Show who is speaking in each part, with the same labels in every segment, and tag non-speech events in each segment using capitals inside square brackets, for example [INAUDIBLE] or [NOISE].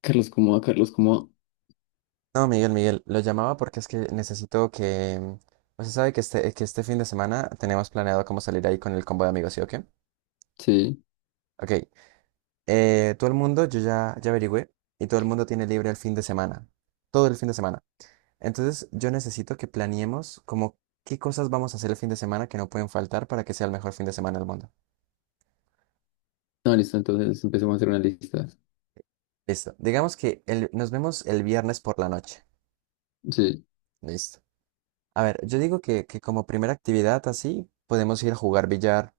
Speaker 1: Carlos Comoa, Carlos Comoa.
Speaker 2: No, Miguel, lo llamaba porque es que necesito que... Usted sabe que este fin de semana tenemos planeado cómo salir ahí con el combo de amigos, ¿sí o qué?
Speaker 1: Sí.
Speaker 2: Ok, todo el mundo, ya averigüé, y todo el mundo tiene libre el fin de semana, todo el fin de semana. Entonces yo necesito que planeemos como qué cosas vamos a hacer el fin de semana que no pueden faltar para que sea el mejor fin de semana del mundo.
Speaker 1: No, listo, entonces empecemos a hacer una lista.
Speaker 2: Listo, digamos que nos vemos el viernes por la noche.
Speaker 1: Sí.
Speaker 2: Listo. A ver, yo digo que como primera actividad así, podemos ir a jugar billar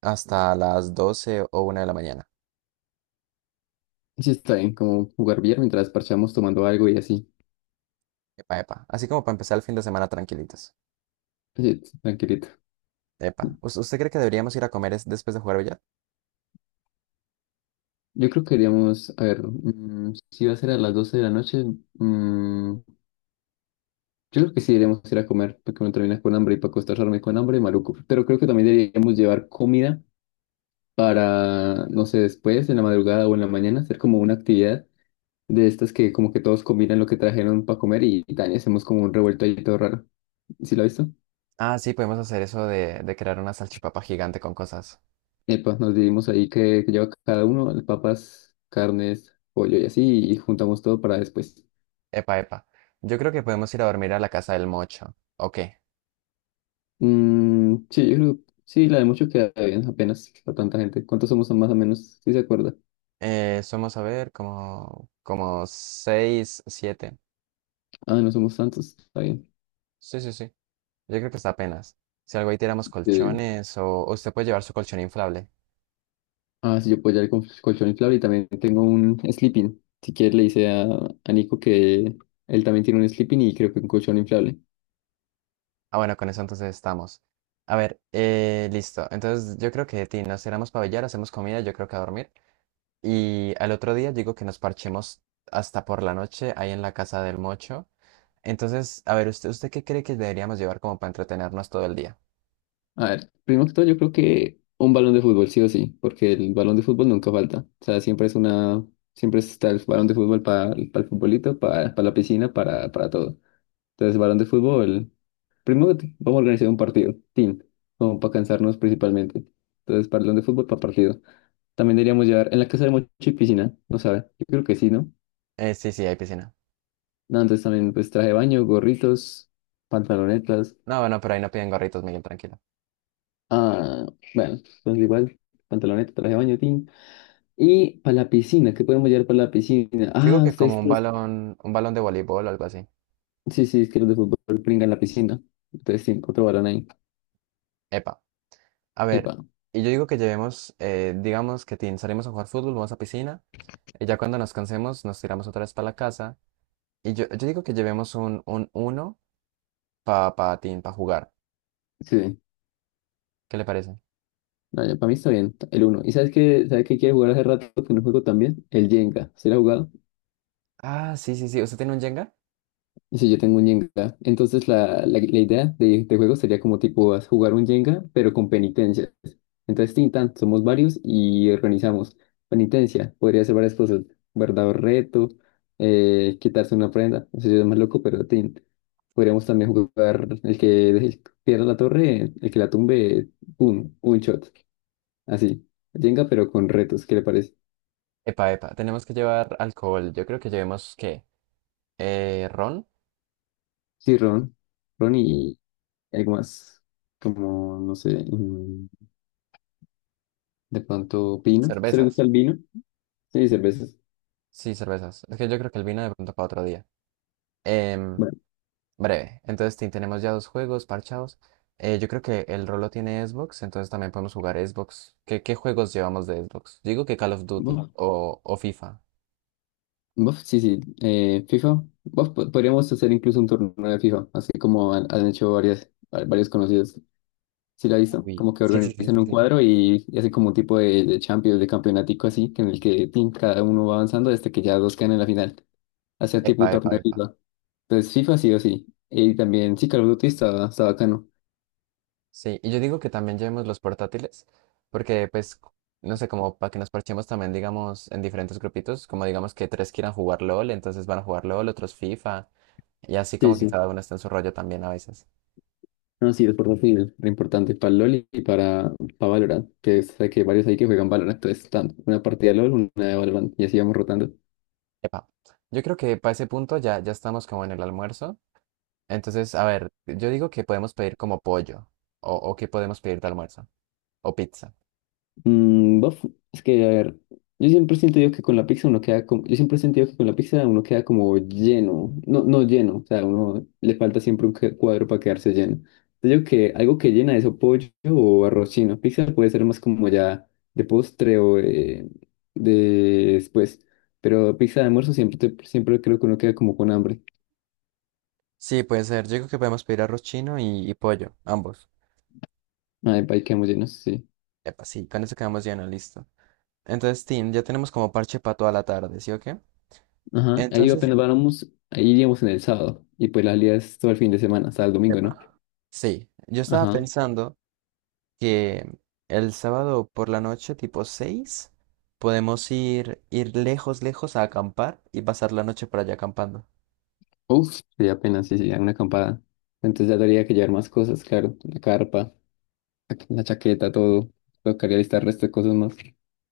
Speaker 2: hasta las 12 o una de la mañana.
Speaker 1: Sí, está bien, como jugar billar mientras parchamos tomando algo y así.
Speaker 2: Epa, epa. Así como para empezar el fin de semana tranquilitos.
Speaker 1: Sí, tranquilito.
Speaker 2: Epa. ¿Usted cree que deberíamos ir a comer después de jugar billar?
Speaker 1: Yo creo que iríamos, a ver, si va a ser a las 12 de la noche, mm, yo creo que sí deberíamos ir a comer, porque uno termina con hambre y para acostarme con hambre, maluco. Pero creo que también deberíamos llevar comida para, no sé, después, en la madrugada o en la mañana, hacer como una actividad de estas que como que todos combinan lo que trajeron para comer y también hacemos como un revuelto ahí todo raro. ¿Sí lo has visto?
Speaker 2: Ah, sí, podemos hacer eso de crear una salchipapa gigante con cosas.
Speaker 1: Epa, nos dividimos ahí que lleva cada uno, papas, carnes, pollo y así, y juntamos todo para después.
Speaker 2: Epa, epa. Yo creo que podemos ir a dormir a la casa del mocho. Ok.
Speaker 1: Mm, sí, yo creo, sí, la de mucho queda bien, apenas para tanta gente. ¿Cuántos somos más o menos? ¿Sí se acuerda?
Speaker 2: Somos, a ver, como 6 siete.
Speaker 1: Ah, no somos tantos, está bien.
Speaker 2: Sí, sí, sí. Yo creo que está apenas. Si algo ahí tiramos
Speaker 1: Eh,
Speaker 2: colchones o usted puede llevar su colchón inflable.
Speaker 1: sí, yo puedo llevar el colchón inflable y también tengo un sleeping. Si quieres, le dice a Nico que él también tiene un sleeping y creo que un colchón inflable.
Speaker 2: Ah, bueno, con eso entonces estamos. A ver, listo. Entonces yo creo que de ti nos tiramos para billar, hacemos comida, yo creo que a dormir. Y al otro día digo que nos parchemos hasta por la noche ahí en la casa del mocho. Entonces, a ver, usted qué cree que deberíamos llevar como para entretenernos todo el día?
Speaker 1: A ver, primero que todo, yo creo que un balón de fútbol, sí o sí, porque el balón de fútbol nunca falta. O sea, siempre es una, siempre está el balón de fútbol para el futbolito, para la piscina, para todo. Entonces, balón de fútbol, primero vamos a organizar un partido, team, como para cansarnos principalmente. Entonces, balón de fútbol para partido. También deberíamos llevar en la casa de Mochi piscina, no sabe, yo creo que sí, ¿no?
Speaker 2: Sí, sí, hay piscina.
Speaker 1: No, entonces también pues traje de baño, gorritos, pantalonetas.
Speaker 2: No, bueno, pero ahí no piden gorritos, Miguel, tranquilo.
Speaker 1: Ah, bueno, entonces igual, pantaloneta, traje de baño, team. Y para la piscina, ¿qué podemos llevar para la piscina?
Speaker 2: Digo
Speaker 1: Ah,
Speaker 2: que
Speaker 1: ustedes,
Speaker 2: como
Speaker 1: pues,
Speaker 2: un balón de voleibol o algo así.
Speaker 1: sí, sí, es que los de fútbol pringan la piscina. Entonces, sí, otro balón ahí.
Speaker 2: Epa. A ver,
Speaker 1: Epa,
Speaker 2: y yo digo que llevemos, digamos que tin, salimos a jugar fútbol, vamos a piscina, y ya cuando nos cansemos nos tiramos otra vez para la casa, y yo digo que llevemos un uno para pa tin, pa jugar.
Speaker 1: sí, sí.
Speaker 2: ¿Qué le parece?
Speaker 1: No, para mí está bien, el uno. ¿Y sabes qué quiere jugar hace rato que no juego también? El Jenga. ¿Se la ha jugado?
Speaker 2: Ah, sí, sí, sí, ¿usted tiene un Jenga?
Speaker 1: Sí, yo tengo un Jenga. Entonces la idea de juego sería como tipo jugar un Jenga, pero con penitencias. Entonces, tintan, somos varios y organizamos. Penitencia, podría ser varias cosas. Guardar reto, quitarse una prenda. No sé si es más loco, pero tin. Podríamos también jugar el que pierda la torre, el que la tumbe, un shot. Así. Jenga, pero con retos, ¿qué le parece?
Speaker 2: Epa, epa, tenemos que llevar alcohol, yo creo que llevemos, ¿qué? ¿Ron?
Speaker 1: Sí, Ron. Ron y algo más. Como, no sé. De pronto, vino. ¿Usted le gusta
Speaker 2: ¿Cervezas?
Speaker 1: el vino? Sí, cervezas.
Speaker 2: Sí, cervezas, es que yo creo que el vino de pronto para otro día. Em,
Speaker 1: Bueno,
Speaker 2: Breve. Entonces, tin, tenemos ya dos juegos parchados. Yo creo que el Rolo tiene Xbox, entonces también podemos jugar Xbox. Qué juegos llevamos de Xbox? Digo que Call of Duty
Speaker 1: bof,
Speaker 2: o FIFA.
Speaker 1: bof, sí, sí. FIFA. Bof, podríamos hacer incluso un torneo de FIFA, así como han hecho varias, varios conocidos. ¿Sí la ha visto?
Speaker 2: Uy,
Speaker 1: Como que
Speaker 2: sí, sí, sí,
Speaker 1: organizan
Speaker 2: sí,
Speaker 1: un
Speaker 2: sí.
Speaker 1: cuadro y hacen como un tipo de Champions, de campeonatico así, que en el que tin, cada uno va avanzando hasta que ya dos quedan en la final. Hacer tipo
Speaker 2: Epa,
Speaker 1: un torneo
Speaker 2: epa,
Speaker 1: de
Speaker 2: epa.
Speaker 1: FIFA. Entonces, FIFA sí o sí. Y también, sí, Call of Duty está, está bacano.
Speaker 2: Sí, y yo digo que también llevemos los portátiles, porque pues, no sé, como para que nos parchemos también, digamos, en diferentes grupitos, como digamos que tres quieran jugar LOL, entonces van a jugar LOL, otros FIFA, y así
Speaker 1: Sí,
Speaker 2: como que
Speaker 1: sí.
Speaker 2: cada uno está en su rollo también a veces.
Speaker 1: No, sí, es portátil, re importante para LOL y para Valorant, que sé que varios hay que juegan Valorant, entonces están una partida de LOL, una de Valorant, y así vamos rotando.
Speaker 2: Epa, yo creo que para ese punto ya estamos como en el almuerzo. Entonces, a ver, yo digo que podemos pedir como pollo. O que podemos pedir de almuerzo. O pizza.
Speaker 1: Mm, bof, es que, a ver, yo siempre siento sentido que con la pizza uno queda como, yo siempre he sentido que con la pizza uno queda como lleno, no, no lleno, o sea, uno le falta siempre un cuadro para quedarse lleno. Yo digo que algo que llena eso, pollo o arroz chino, pizza puede ser más como ya de postre o de después, pero pizza de almuerzo siempre, siempre creo que uno queda como con hambre.
Speaker 2: Sí, puede ser. Yo digo que podemos pedir arroz chino y pollo, ambos.
Speaker 1: Ay, pa, ahí quedamos llenos, sí.
Speaker 2: Epa, sí, con eso quedamos llenos, listo. Entonces, Tim, ya tenemos como parche para toda la tarde, ¿sí o qué?
Speaker 1: Ajá, ahí
Speaker 2: Entonces,
Speaker 1: apenas vamos, ahí iríamos en el sábado, y pues la salida es todo el fin de semana, hasta el domingo, ¿no?
Speaker 2: epa, sí, yo estaba
Speaker 1: Ajá.
Speaker 2: pensando que el sábado por la noche, tipo 6, podemos ir, ir lejos, lejos a acampar y pasar la noche por allá acampando.
Speaker 1: Uf, sí, apenas, sí, sí, hay una acampada. Entonces ya tendría que llevar más cosas, claro. La carpa, la chaqueta, todo. Tocaría listar resto de cosas más.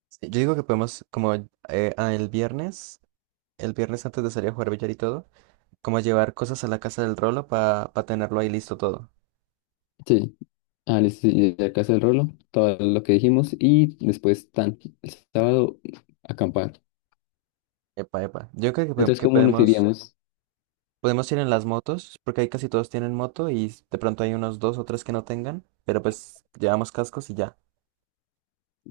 Speaker 2: Sí, yo digo que podemos, como eh, ah, el viernes, el viernes antes de salir a jugar billar y todo, como llevar cosas a la casa del Rolo para tenerlo ahí listo todo.
Speaker 1: Sí, ah, listo, sí, ya que el rolo, todo lo que dijimos. Y después, tan, el sábado, acampar.
Speaker 2: Epa, epa. Yo creo que
Speaker 1: Entonces,
Speaker 2: que
Speaker 1: ¿cómo nos
Speaker 2: podemos,
Speaker 1: iríamos?
Speaker 2: podemos ir en las motos, porque ahí casi todos tienen moto y de pronto hay unos dos o tres que no tengan, pero pues llevamos cascos y ya.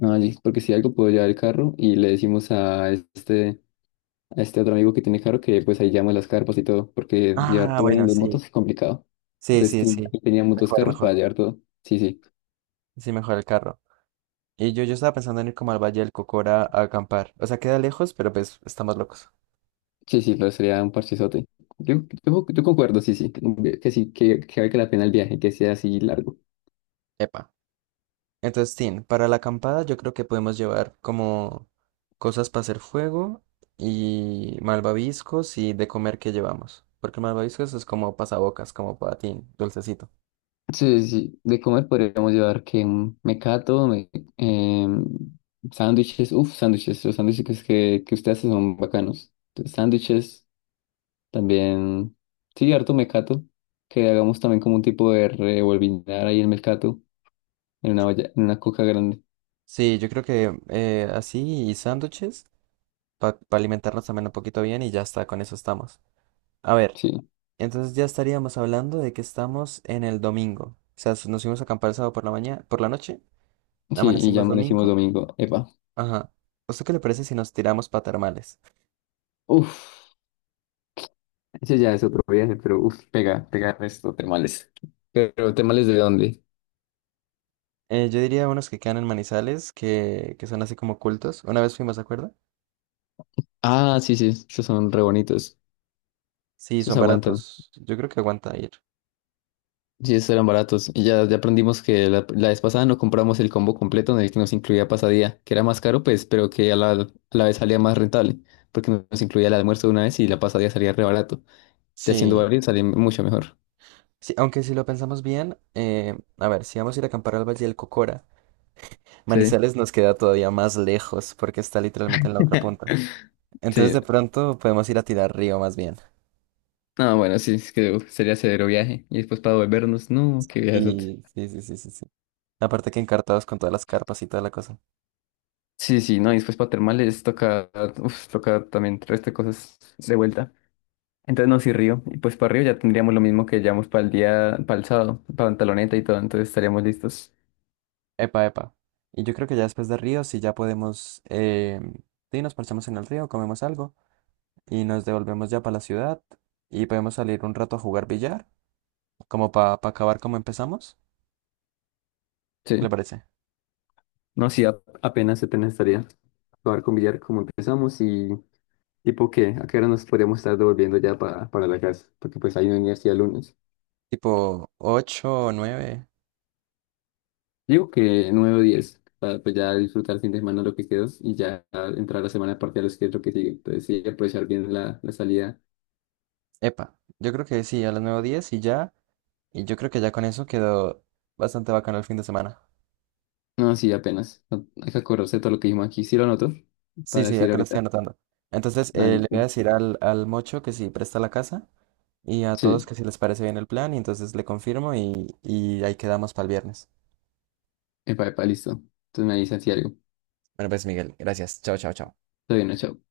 Speaker 1: Ah, sí, porque si algo puedo llevar el carro y le decimos a este otro amigo que tiene carro que pues ahí llama las carpas y todo, porque llevar
Speaker 2: Ah,
Speaker 1: todo en
Speaker 2: bueno,
Speaker 1: dos
Speaker 2: sí.
Speaker 1: motos es complicado.
Speaker 2: Sí,
Speaker 1: Entonces,
Speaker 2: sí, sí.
Speaker 1: teníamos dos
Speaker 2: Mejor,
Speaker 1: carros
Speaker 2: mejor.
Speaker 1: para llevar todo. Sí, sí.
Speaker 2: Sí, mejor el carro. Y yo estaba pensando en ir como al Valle del Cocora a acampar. O sea, queda lejos, pero pues estamos locos.
Speaker 1: Sí, sí, pero sería un parchezote. Yo, yo concuerdo, sí, sí, que valga la pena el viaje, que sea así largo.
Speaker 2: Epa. Entonces, tin, para la acampada yo creo que podemos llevar como cosas para hacer fuego y malvaviscos y de comer que llevamos. Porque malvaviscos es como pasabocas, como para tin, dulcecito.
Speaker 1: Sí, sí, sí, de comer podríamos llevar que un mecato, em, sándwiches, uff, sándwiches, los sándwiches que usted hace son bacanos. Entonces, sándwiches, también, sí, harto mecato, que hagamos también como un tipo de revolvinar ahí el mecato, en una olla, en una coca grande,
Speaker 2: Sí, yo creo que así y sándwiches para alimentarnos también un poquito bien y ya está, con eso estamos. A ver,
Speaker 1: sí,
Speaker 2: entonces ya estaríamos hablando de que estamos en el domingo. O sea, nos fuimos a acampar el sábado por la mañana, por la noche,
Speaker 1: sí, y ya
Speaker 2: amanecimos
Speaker 1: amanecimos
Speaker 2: domingo.
Speaker 1: domingo, epa,
Speaker 2: Ajá. ¿Esto qué le parece si nos tiramos para termales?
Speaker 1: uff. Ese ya es otro viaje, pero uf, pega, pega resto, temales. Pero, ¿temales de dónde?
Speaker 2: Yo diría unos que quedan en Manizales, que son así como cultos. Una vez fuimos, ¿de acuerdo?
Speaker 1: Ah, sí, sí, esos son re bonitos.
Speaker 2: Sí, son
Speaker 1: Esos aguantan.
Speaker 2: baratos. Yo creo que aguanta ir.
Speaker 1: Sí, esos eran baratos. Y ya, ya aprendimos que la vez pasada no compramos el combo completo en el que nos incluía pasadía, que era más caro, pues, pero que a a la vez salía más rentable, porque nos incluía el almuerzo de una vez y la pasadía salía re barato. Ya haciendo
Speaker 2: Sí.
Speaker 1: varios salía mucho mejor.
Speaker 2: Sí, aunque si lo pensamos bien, a ver, si vamos a ir a acampar al Valle del Cocora,
Speaker 1: Sí.
Speaker 2: Manizales nos queda todavía más lejos porque está literalmente en la otra
Speaker 1: [LAUGHS]
Speaker 2: punta. Entonces
Speaker 1: Sí.
Speaker 2: de pronto podemos ir a tirar río más bien.
Speaker 1: Ah, bueno, sí, es que uf, sería severo viaje. Y después para volvernos, no, qué viaje.
Speaker 2: Y sí, sí, sí, sí, sí. Aparte que encartados con todas las carpas y toda la cosa.
Speaker 1: Sí, sí, no, y después para termales toca, uf, toca también el resto de cosas de vuelta. Entonces no, sí, Río. Y pues para Río ya tendríamos lo mismo que llevamos para el día, para el sábado, para Pantaloneta y todo, entonces estaríamos listos.
Speaker 2: Epa, epa. Y yo creo que ya después de río, sí ya podemos... sí, nos parchamos en el río, comemos algo. Y nos devolvemos ya para la ciudad y podemos salir un rato a jugar billar, como para acabar como empezamos. ¿Qué le
Speaker 1: Sí.
Speaker 2: parece?
Speaker 1: No, sí, apenas, apenas estaría. Acabar con billar como empezamos y tipo qué, a qué hora nos podríamos estar devolviendo ya para la casa, porque pues hay una universidad el lunes.
Speaker 2: Tipo ocho o 9.
Speaker 1: Digo que 9 o 10, para pues ya disfrutar el fin de semana lo que quedó y ya entrar a la semana de parciales que es lo que sigue. Entonces sí, aprovechar bien la salida.
Speaker 2: Epa, yo creo que sí, a las nueve o 10 y ya. Y yo creo que ya con eso quedó bastante bacano el fin de semana.
Speaker 1: No, sí, apenas. No, hay que acordarse de todo lo que dijimos aquí. Sí lo anoto
Speaker 2: Sí,
Speaker 1: para
Speaker 2: sí,
Speaker 1: decir
Speaker 2: acá lo estoy
Speaker 1: ahorita.
Speaker 2: anotando. Entonces,
Speaker 1: Ah,
Speaker 2: le voy a
Speaker 1: listo.
Speaker 2: decir al, al Mocho que si presta la casa y a todos
Speaker 1: Sí.
Speaker 2: que si les parece bien el plan y entonces le confirmo y ahí quedamos para el viernes.
Speaker 1: Epa, epa, listo. Entonces me dicen si algo.
Speaker 2: Bueno, pues Miguel, gracias. Chao, chao, chao.
Speaker 1: Está bien, no, chao.